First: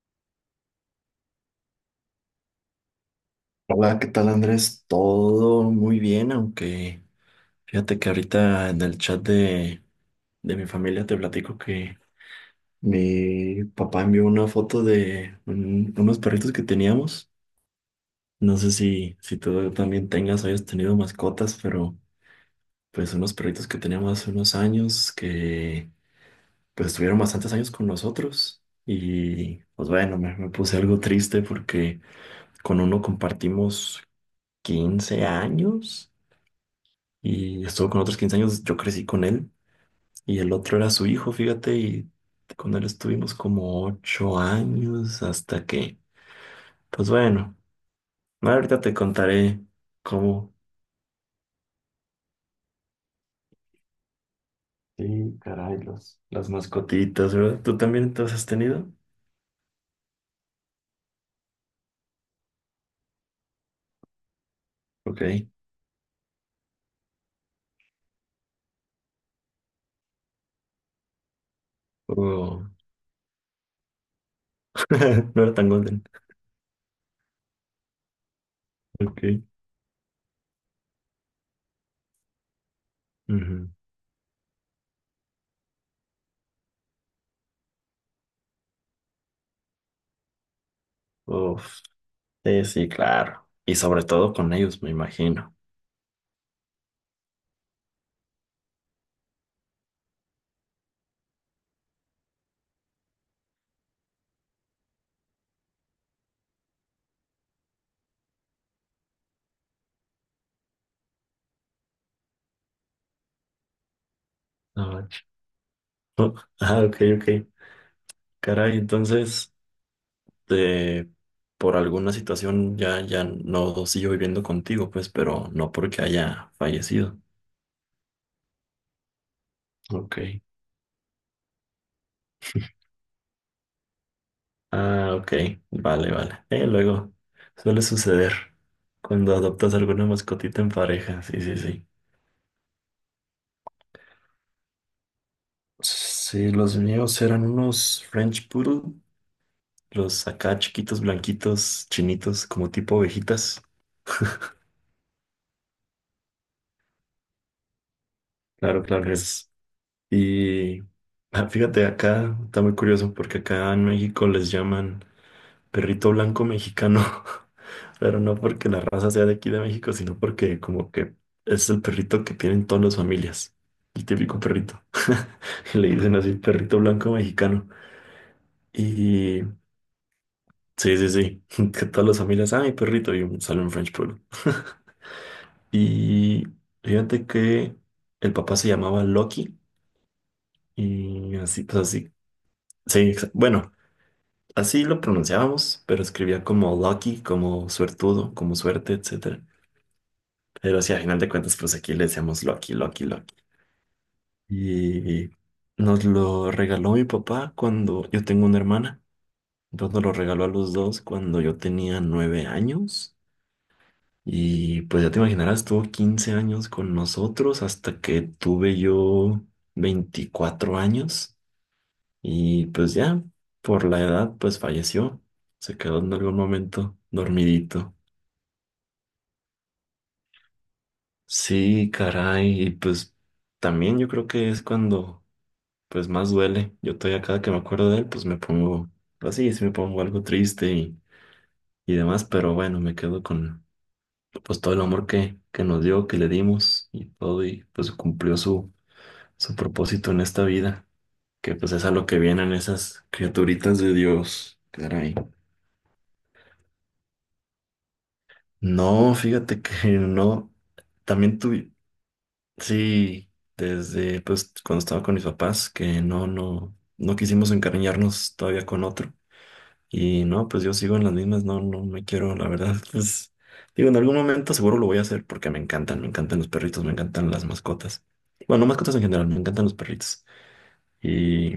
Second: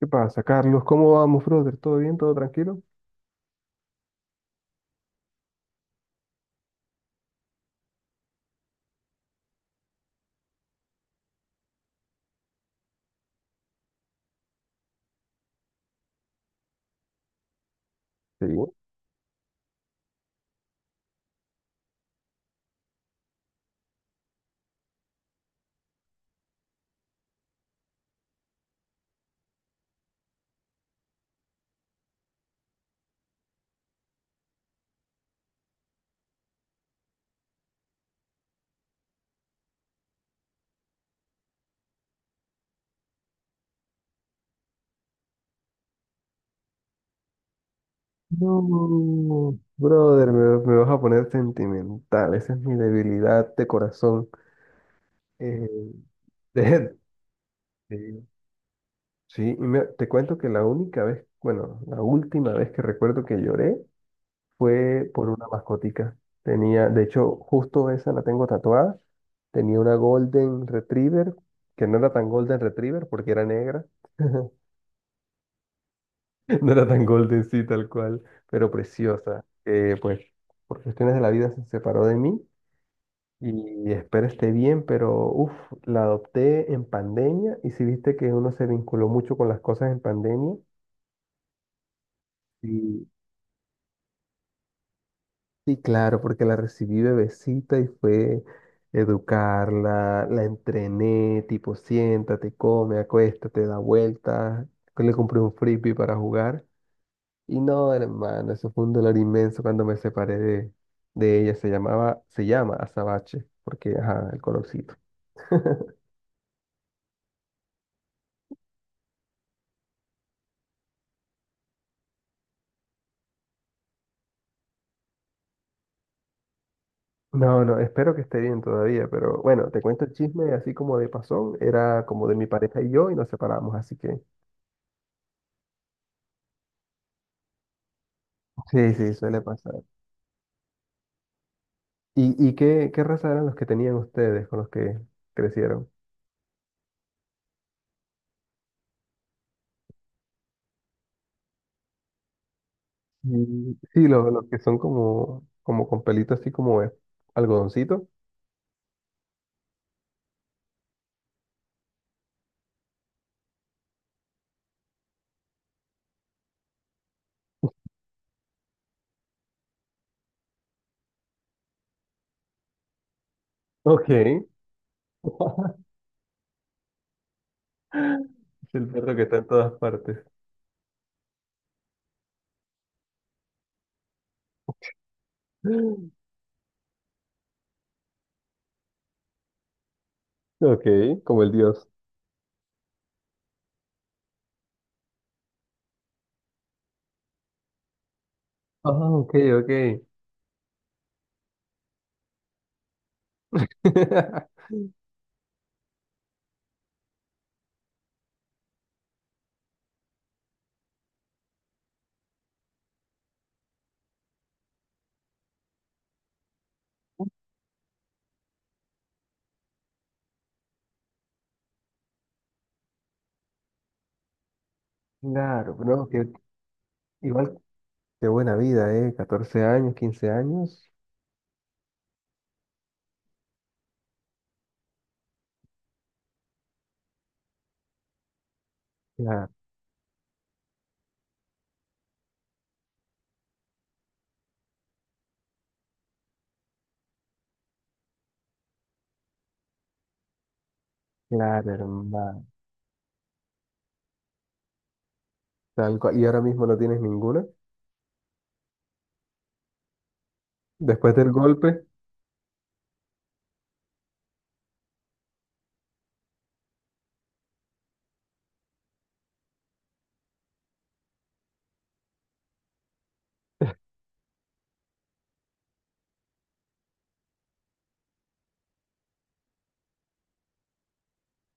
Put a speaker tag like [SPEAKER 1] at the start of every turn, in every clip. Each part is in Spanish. [SPEAKER 1] ¿Qué pasa, Carlos? ¿Cómo vamos, brother? ¿Todo bien? ¿Todo tranquilo?
[SPEAKER 2] Hola, ¿qué tal Andrés? Todo muy bien, aunque fíjate que ahorita en el chat de mi familia te platico que mi papá envió una foto de unos perritos que teníamos.
[SPEAKER 1] Sí.
[SPEAKER 2] No sé si tú también tengas o hayas tenido mascotas, pero pues unos perritos que teníamos hace unos años que pues estuvieron bastantes años con nosotros. Y pues bueno, me puse algo triste porque con uno compartimos 15 años. Y estuvo con otros 15 años, yo crecí con él y el otro era su hijo, fíjate, y con él estuvimos como 8 años hasta que, pues bueno, ahorita te
[SPEAKER 1] No,
[SPEAKER 2] contaré
[SPEAKER 1] brother,
[SPEAKER 2] cómo.
[SPEAKER 1] me vas a poner sentimental. Esa es mi debilidad de corazón.
[SPEAKER 2] Sí,
[SPEAKER 1] Eh,
[SPEAKER 2] caray, las
[SPEAKER 1] de-
[SPEAKER 2] mascotitas, ¿verdad? ¿Tú también te
[SPEAKER 1] de-
[SPEAKER 2] las has tenido?
[SPEAKER 1] sí, y te cuento que la única vez, bueno, la última vez que recuerdo que lloré fue por una
[SPEAKER 2] Ok.
[SPEAKER 1] mascotica. Tenía, de hecho, justo esa la tengo tatuada. Tenía una Golden Retriever, que no era tan Golden
[SPEAKER 2] Oh,
[SPEAKER 1] Retriever porque era negra.
[SPEAKER 2] no era tan golden.
[SPEAKER 1] No era tan golden, sí, tal cual, pero
[SPEAKER 2] Ok.
[SPEAKER 1] preciosa. Pues por cuestiones de la vida se separó de mí
[SPEAKER 2] Ujú.
[SPEAKER 1] y espero esté bien, pero uff, la adopté en pandemia y si viste que uno se vinculó mucho con las cosas en pandemia.
[SPEAKER 2] Uf. Sí, sí,
[SPEAKER 1] Sí,
[SPEAKER 2] claro. Y sobre todo con ellos, me imagino.
[SPEAKER 1] sí, claro, porque la recibí bebecita y fue educarla, la entrené, tipo, siéntate, come, acuéstate, da vueltas, le compré un frisbee para jugar. Y no, hermano, eso fue un dolor inmenso cuando me separé de ella. Se llamaba, se llama Azabache, porque, ajá, el colorcito.
[SPEAKER 2] Ah, ch- Ah, ok, ok. Caray, entonces... eh, por alguna situación ya no sigo viviendo contigo, pues, pero no porque haya fallecido.
[SPEAKER 1] No, no, espero que esté bien todavía, pero bueno, te cuento el
[SPEAKER 2] Ok.
[SPEAKER 1] chisme así como de pasón, era como de mi pareja y yo y nos separamos, así que
[SPEAKER 2] Ah, ok. Vale, vale. Luego suele suceder
[SPEAKER 1] sí, sí,
[SPEAKER 2] cuando
[SPEAKER 1] suele pasar.
[SPEAKER 2] adoptas alguna mascotita en pareja. Sí, sí, sí.
[SPEAKER 1] ¿Y qué raza eran los que tenían ustedes con los que crecieron?
[SPEAKER 2] Sí, los míos eran unos French Poodle, los acá chiquitos, blanquitos, chinitos, como tipo ovejitas.
[SPEAKER 1] Mm, sí, los que son como, como con pelito así como algodoncito.
[SPEAKER 2] Claro, claro, es. Y ah, fíjate, acá está muy curioso porque acá en México les llaman perrito blanco mexicano, pero no porque la raza sea de aquí de México, sino porque como que es el perrito que tienen todas las familias, el
[SPEAKER 1] Ok.
[SPEAKER 2] típico perrito. Y le dicen así, perrito blanco mexicano.
[SPEAKER 1] Es el perro que está
[SPEAKER 2] Y
[SPEAKER 1] en todas partes.
[SPEAKER 2] sí, sí, sí, que todas las familias, ah, mi perrito, y sale un French Poodle.
[SPEAKER 1] Ok,
[SPEAKER 2] Y fíjate que el papá se llamaba Loki y
[SPEAKER 1] como el
[SPEAKER 2] así, pues
[SPEAKER 1] dios.
[SPEAKER 2] así. Sí, bueno, así lo pronunciábamos, pero escribía como Lucky, como suertudo, como
[SPEAKER 1] Ah,
[SPEAKER 2] suerte,
[SPEAKER 1] ok,
[SPEAKER 2] etc.
[SPEAKER 1] ok.
[SPEAKER 2] Pero sí, a final de cuentas, pues aquí le decíamos Loki, Loki, Loki. Y nos lo regaló mi papá cuando yo tengo una hermana. Entonces nos lo regaló a los dos cuando yo tenía 9 años. Y pues ya te imaginarás, tuvo 15 años con nosotros hasta que tuve yo 24 años. Y pues ya, por la edad, pues falleció. Se
[SPEAKER 1] Claro,
[SPEAKER 2] quedó
[SPEAKER 1] no,
[SPEAKER 2] en
[SPEAKER 1] que
[SPEAKER 2] algún momento
[SPEAKER 1] igual,
[SPEAKER 2] dormidito.
[SPEAKER 1] qué buena vida, ¿eh? 14 años, 15 años.
[SPEAKER 2] Sí, caray. Y pues también yo creo que es cuando pues más duele. Yo todavía cada que me acuerdo de él, pues me pongo
[SPEAKER 1] Ya,
[SPEAKER 2] así, sí me pongo algo triste y demás, pero bueno, me quedo con pues todo el amor que nos dio, que le dimos y todo, y pues cumplió su, su propósito en esta vida, que pues
[SPEAKER 1] claro,
[SPEAKER 2] es a lo que
[SPEAKER 1] hermano.
[SPEAKER 2] vienen esas criaturitas de Dios. Caray.
[SPEAKER 1] Tal cual. ¿Y ahora mismo no tienes ninguna?
[SPEAKER 2] No, fíjate que no,
[SPEAKER 1] Después del
[SPEAKER 2] también tuve,
[SPEAKER 1] golpe.
[SPEAKER 2] sí, desde pues cuando estaba con mis papás, que no quisimos encariñarnos todavía con otro. Y no, pues yo sigo en las mismas, no me quiero, la verdad, pues digo, en algún momento seguro lo voy a hacer porque me encantan los perritos, me encantan las mascotas. Bueno, no mascotas en general, me encantan los perritos. Y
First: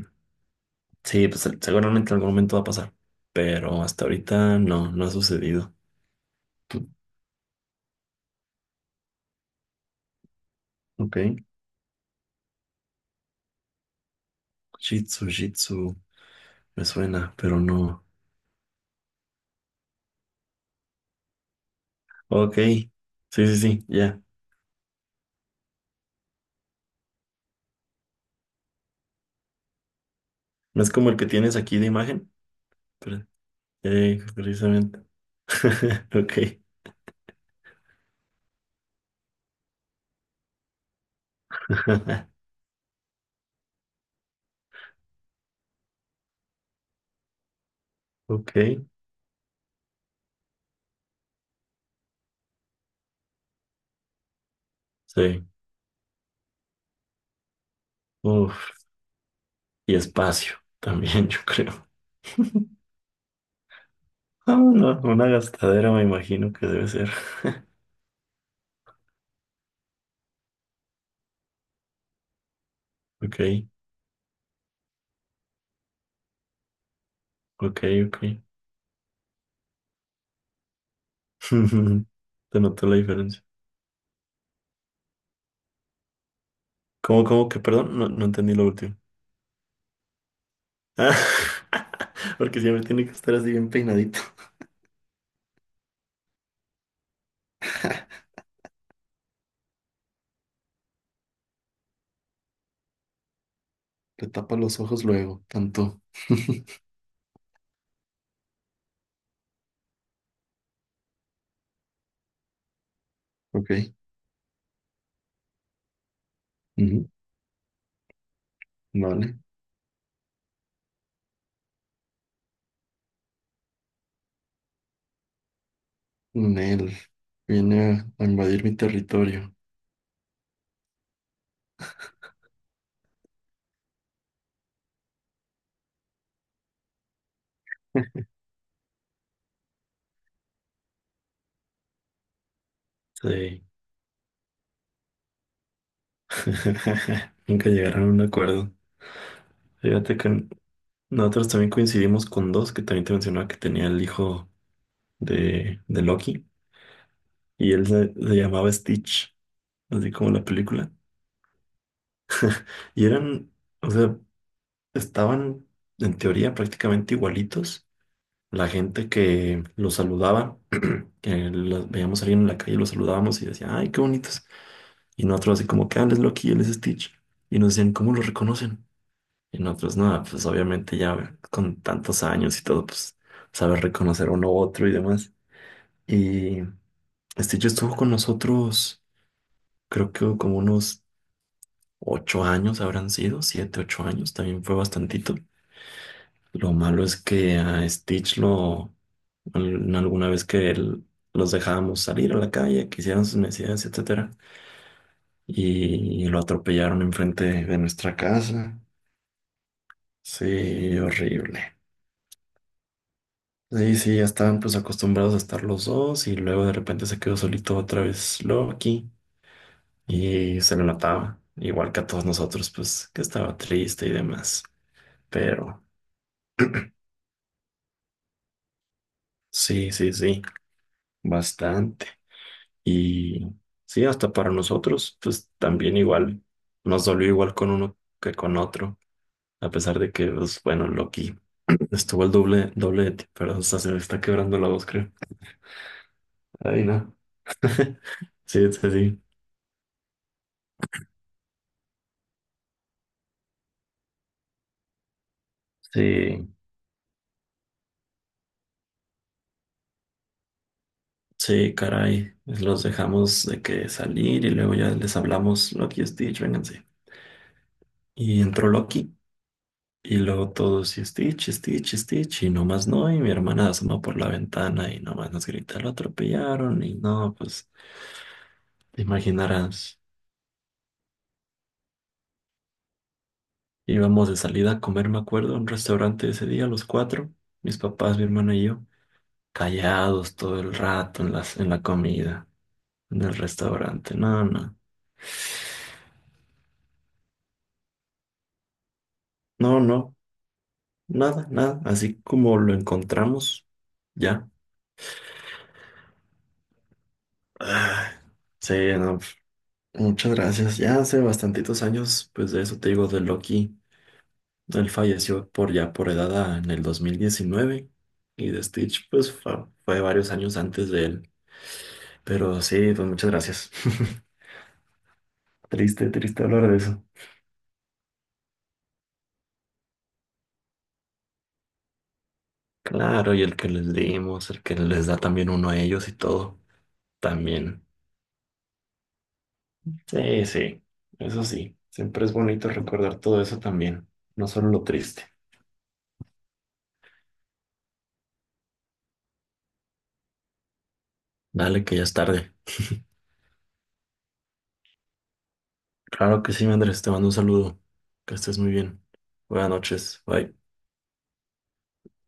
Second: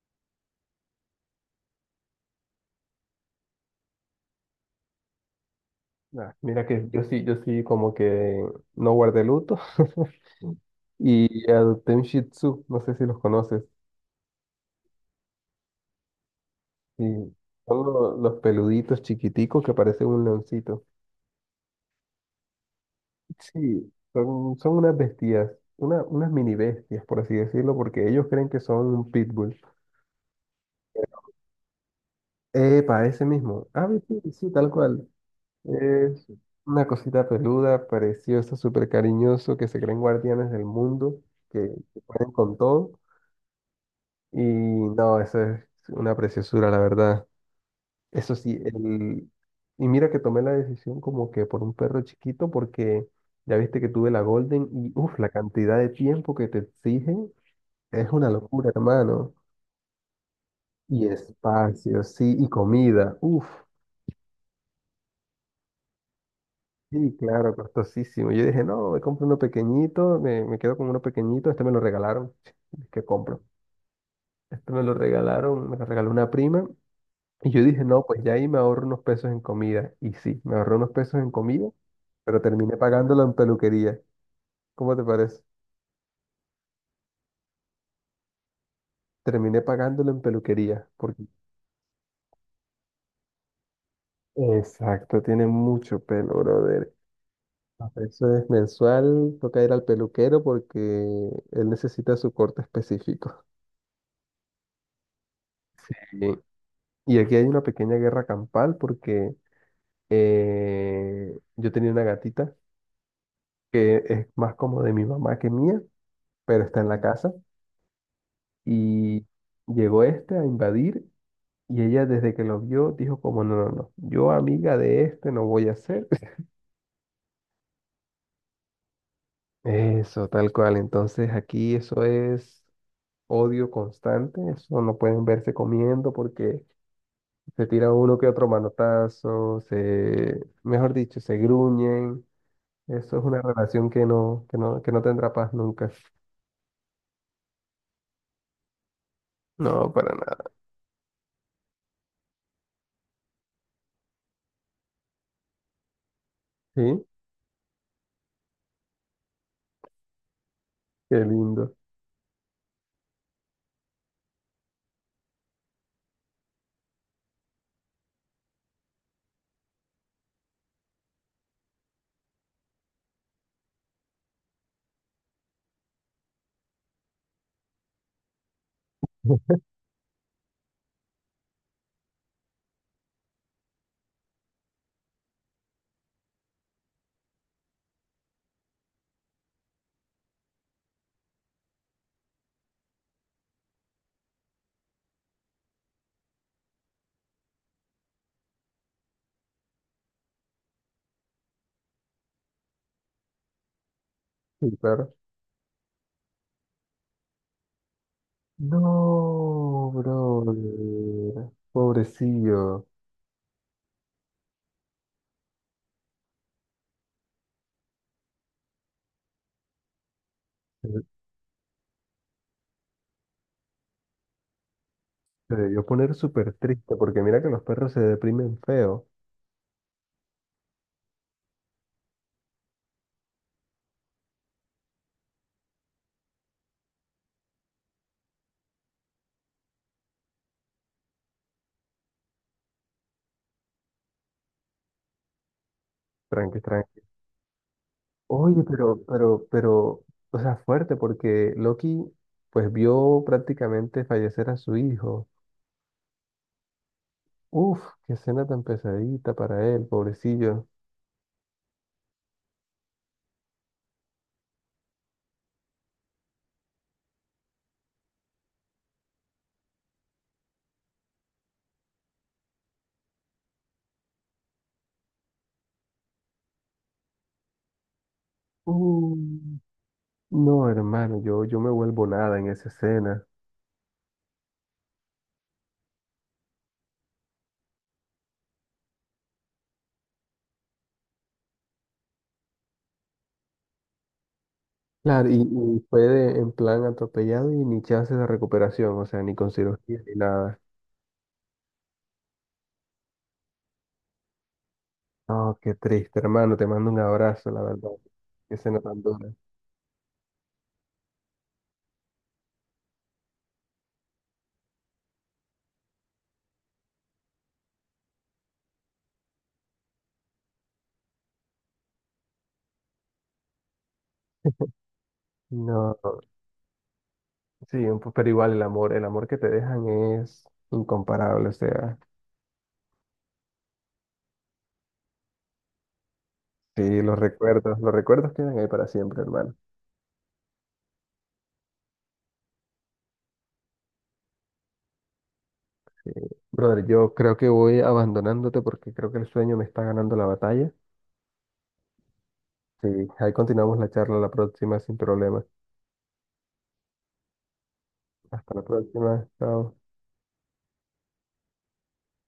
[SPEAKER 2] sí, pues seguramente en algún momento va a pasar, pero hasta ahorita no, no ha sucedido.
[SPEAKER 1] Ah, mira que yo sí, yo sí como que no guardé luto.
[SPEAKER 2] Ok,
[SPEAKER 1] Y adopté un Shih Tzu, no sé si los conoces.
[SPEAKER 2] Shih Tzu, Shih Tzu, me suena,
[SPEAKER 1] Sí,
[SPEAKER 2] pero no.
[SPEAKER 1] son los peluditos chiquiticos que parecen un leoncito.
[SPEAKER 2] Ok, sí, sí, sí,
[SPEAKER 1] Sí,
[SPEAKER 2] ya.
[SPEAKER 1] son, son unas bestias, una, unas mini bestias, por así decirlo, porque ellos creen que son un pitbull.
[SPEAKER 2] No es como el que tienes aquí de imagen,
[SPEAKER 1] Epa, ese
[SPEAKER 2] pero,
[SPEAKER 1] mismo. Ah, sí, sí, sí, tal
[SPEAKER 2] precisamente.
[SPEAKER 1] cual. Es
[SPEAKER 2] Ok,
[SPEAKER 1] una cosita peluda, preciosa, súper cariñoso, que se creen guardianes del mundo, que, que pueden con todo. Y no, eso es una preciosura, la verdad. Eso
[SPEAKER 2] ok,
[SPEAKER 1] sí, el... y mira que tomé la decisión como que por un perro chiquito, porque ya viste que tuve la Golden y uff, la
[SPEAKER 2] sí.
[SPEAKER 1] cantidad de tiempo que te exige. Es una locura,
[SPEAKER 2] Uf.
[SPEAKER 1] hermano.
[SPEAKER 2] Y espacio
[SPEAKER 1] Y
[SPEAKER 2] también, yo creo.
[SPEAKER 1] espacio, sí, y comida. Uf,
[SPEAKER 2] Ah, no, una gastadera me imagino que debe ser.
[SPEAKER 1] sí, claro, costosísimo. Yo dije, no, me compro uno pequeñito, me quedo con uno pequeñito, este me lo regalaron. ¿Qué
[SPEAKER 2] Ok,
[SPEAKER 1] compro? Este me lo regalaron, me lo regaló una prima. Y yo
[SPEAKER 2] ok,
[SPEAKER 1] dije, no,
[SPEAKER 2] ok.
[SPEAKER 1] pues ya ahí me ahorro unos pesos en comida. Y sí, me ahorré unos pesos en comida, pero
[SPEAKER 2] Te
[SPEAKER 1] terminé
[SPEAKER 2] noté la
[SPEAKER 1] pagándolo en
[SPEAKER 2] diferencia.
[SPEAKER 1] peluquería. ¿Cómo te parece?
[SPEAKER 2] ¿Cómo que, perdón? No, no entendí lo último.
[SPEAKER 1] Terminé pagándolo en peluquería.
[SPEAKER 2] Ah,
[SPEAKER 1] Porque...
[SPEAKER 2] porque siempre tiene que estar así bien peinadito.
[SPEAKER 1] Exacto, tiene mucho pelo, brother. Eso es mensual, toca ir al peluquero porque él necesita su corte específico.
[SPEAKER 2] Te tapa los ojos luego, tanto.
[SPEAKER 1] Sí. Y aquí hay una pequeña guerra campal porque yo tenía una gatita
[SPEAKER 2] Ok,
[SPEAKER 1] que es más como de mi mamá que mía, pero está en la
[SPEAKER 2] ujú,
[SPEAKER 1] casa y
[SPEAKER 2] vale.
[SPEAKER 1] llegó este a invadir y ella desde que lo vio dijo como no, no, no, yo amiga de este no voy a ser.
[SPEAKER 2] Nel viene a invadir mi territorio.
[SPEAKER 1] Eso, tal cual. Entonces aquí eso es odio constante, eso no pueden verse comiendo porque se tira uno que otro manotazo, se, mejor dicho, se gruñen. Eso es una
[SPEAKER 2] Sí.
[SPEAKER 1] relación que no, que no, que no tendrá paz nunca.
[SPEAKER 2] Nunca llegaron a un acuerdo.
[SPEAKER 1] No, para
[SPEAKER 2] Fíjate que
[SPEAKER 1] nada.
[SPEAKER 2] nosotros también coincidimos con dos, que también te mencionaba que tenía el hijo de Loki,
[SPEAKER 1] Sí,
[SPEAKER 2] y él se llamaba Stitch, así como la película.
[SPEAKER 1] qué lindo.
[SPEAKER 2] Y eran, o sea, estaban en teoría prácticamente igualitos. La gente que los saludaba, que los veíamos salir en la calle, los saludábamos y decían, ay, qué bonitos. Y nosotros así como, que "Ah, él es Loki, él es Stitch". Y nos decían, ¿cómo lo reconocen? Y nosotros, nada, pues obviamente ya con tantos años y todo, pues saber reconocer uno u otro y demás. Y este yo estuvo con nosotros, creo que como unos 8 años habrán sido, siete, 8 años, también fue bastantito. Lo malo es que a alguna vez que los dejábamos salir a la calle, que hicieran sus necesidades, etcétera,
[SPEAKER 1] Sí, claro.
[SPEAKER 2] y lo atropellaron enfrente de nuestra casa.
[SPEAKER 1] No,
[SPEAKER 2] Sí,
[SPEAKER 1] brother.
[SPEAKER 2] horrible.
[SPEAKER 1] Pobrecillo.
[SPEAKER 2] Sí, sí, ya estaban pues acostumbrados a estar los dos y luego de repente se quedó solito otra vez Loki. Y se lo
[SPEAKER 1] Se
[SPEAKER 2] notaba, igual que a todos nosotros, pues que estaba triste y demás.
[SPEAKER 1] se
[SPEAKER 2] Pero
[SPEAKER 1] debió poner súper triste porque mira que los perros se deprimen feo.
[SPEAKER 2] sí, sí, sí, bastante. Y sí, hasta para nosotros, pues también igual, nos dolió igual con uno que con otro, a pesar de que, pues bueno, Loki estuvo el doble de ti, pero hasta se me está quebrando la voz, creo.
[SPEAKER 1] Tranqui,
[SPEAKER 2] Ay,
[SPEAKER 1] tranqui.
[SPEAKER 2] no.
[SPEAKER 1] Oye,
[SPEAKER 2] Sí, sí, sí.
[SPEAKER 1] pero, o sea, fuerte porque Loki pues vio prácticamente fallecer a su hijo.
[SPEAKER 2] Sí,
[SPEAKER 1] Uf, qué escena tan pesadita para él, pobrecillo.
[SPEAKER 2] sí, caray. Los dejamos de que salir y luego ya les hablamos, Loki y Stitch, vénganse. Y entró Loki y luego todos y Stitch, Stitch, Stitch y no más no. Y mi hermana asoma por la ventana y nomás nos grita, lo atropellaron y no, pues te
[SPEAKER 1] Uh,
[SPEAKER 2] imaginarás.
[SPEAKER 1] no, hermano, yo me vuelvo nada en esa escena.
[SPEAKER 2] Íbamos de salida a comer, me acuerdo, a un restaurante ese día, los cuatro, mis papás, mi hermana y yo, callados todo el rato en en la comida, en el restaurante. No, no,
[SPEAKER 1] Claro, y fue en plan atropellado y ni chance de recuperación, o sea, ni con
[SPEAKER 2] no,
[SPEAKER 1] cirugía ni
[SPEAKER 2] no,
[SPEAKER 1] nada.
[SPEAKER 2] nada, nada. Así como lo encontramos, ya.
[SPEAKER 1] No, qué triste, hermano, te mando un abrazo, la verdad.
[SPEAKER 2] Ah,
[SPEAKER 1] Qué
[SPEAKER 2] sí,
[SPEAKER 1] escena tan
[SPEAKER 2] no.
[SPEAKER 1] dura.
[SPEAKER 2] Muchas gracias. Ya hace bastantitos años, pues de eso te digo, de Loki. Él falleció por ya por edad en el 2019 y de Stitch, pues fue, varios años antes de él. Pero sí, pues muchas gracias.
[SPEAKER 1] No,
[SPEAKER 2] Triste, triste hablar de eso.
[SPEAKER 1] sí, pero igual el amor que te dejan es incomparable, o sea,
[SPEAKER 2] Claro, y el que les dimos, el que les da también uno a ellos y todo,
[SPEAKER 1] sí,
[SPEAKER 2] también.
[SPEAKER 1] los recuerdos quedan ahí para siempre, hermano.
[SPEAKER 2] Sí, sí, eso sí. Siempre es bonito recordar todo eso también, no solo lo triste.
[SPEAKER 1] Brother, yo creo que voy abandonándote porque creo que el sueño me está ganando la batalla.
[SPEAKER 2] Dale, que ya es tarde.
[SPEAKER 1] Sí, ahí continuamos la charla la próxima sin problema.
[SPEAKER 2] Claro que sí, Andrés, te mando un saludo. Que
[SPEAKER 1] Hasta
[SPEAKER 2] estés
[SPEAKER 1] la
[SPEAKER 2] muy bien.
[SPEAKER 1] próxima.
[SPEAKER 2] Buenas
[SPEAKER 1] Chao.
[SPEAKER 2] noches. Bye.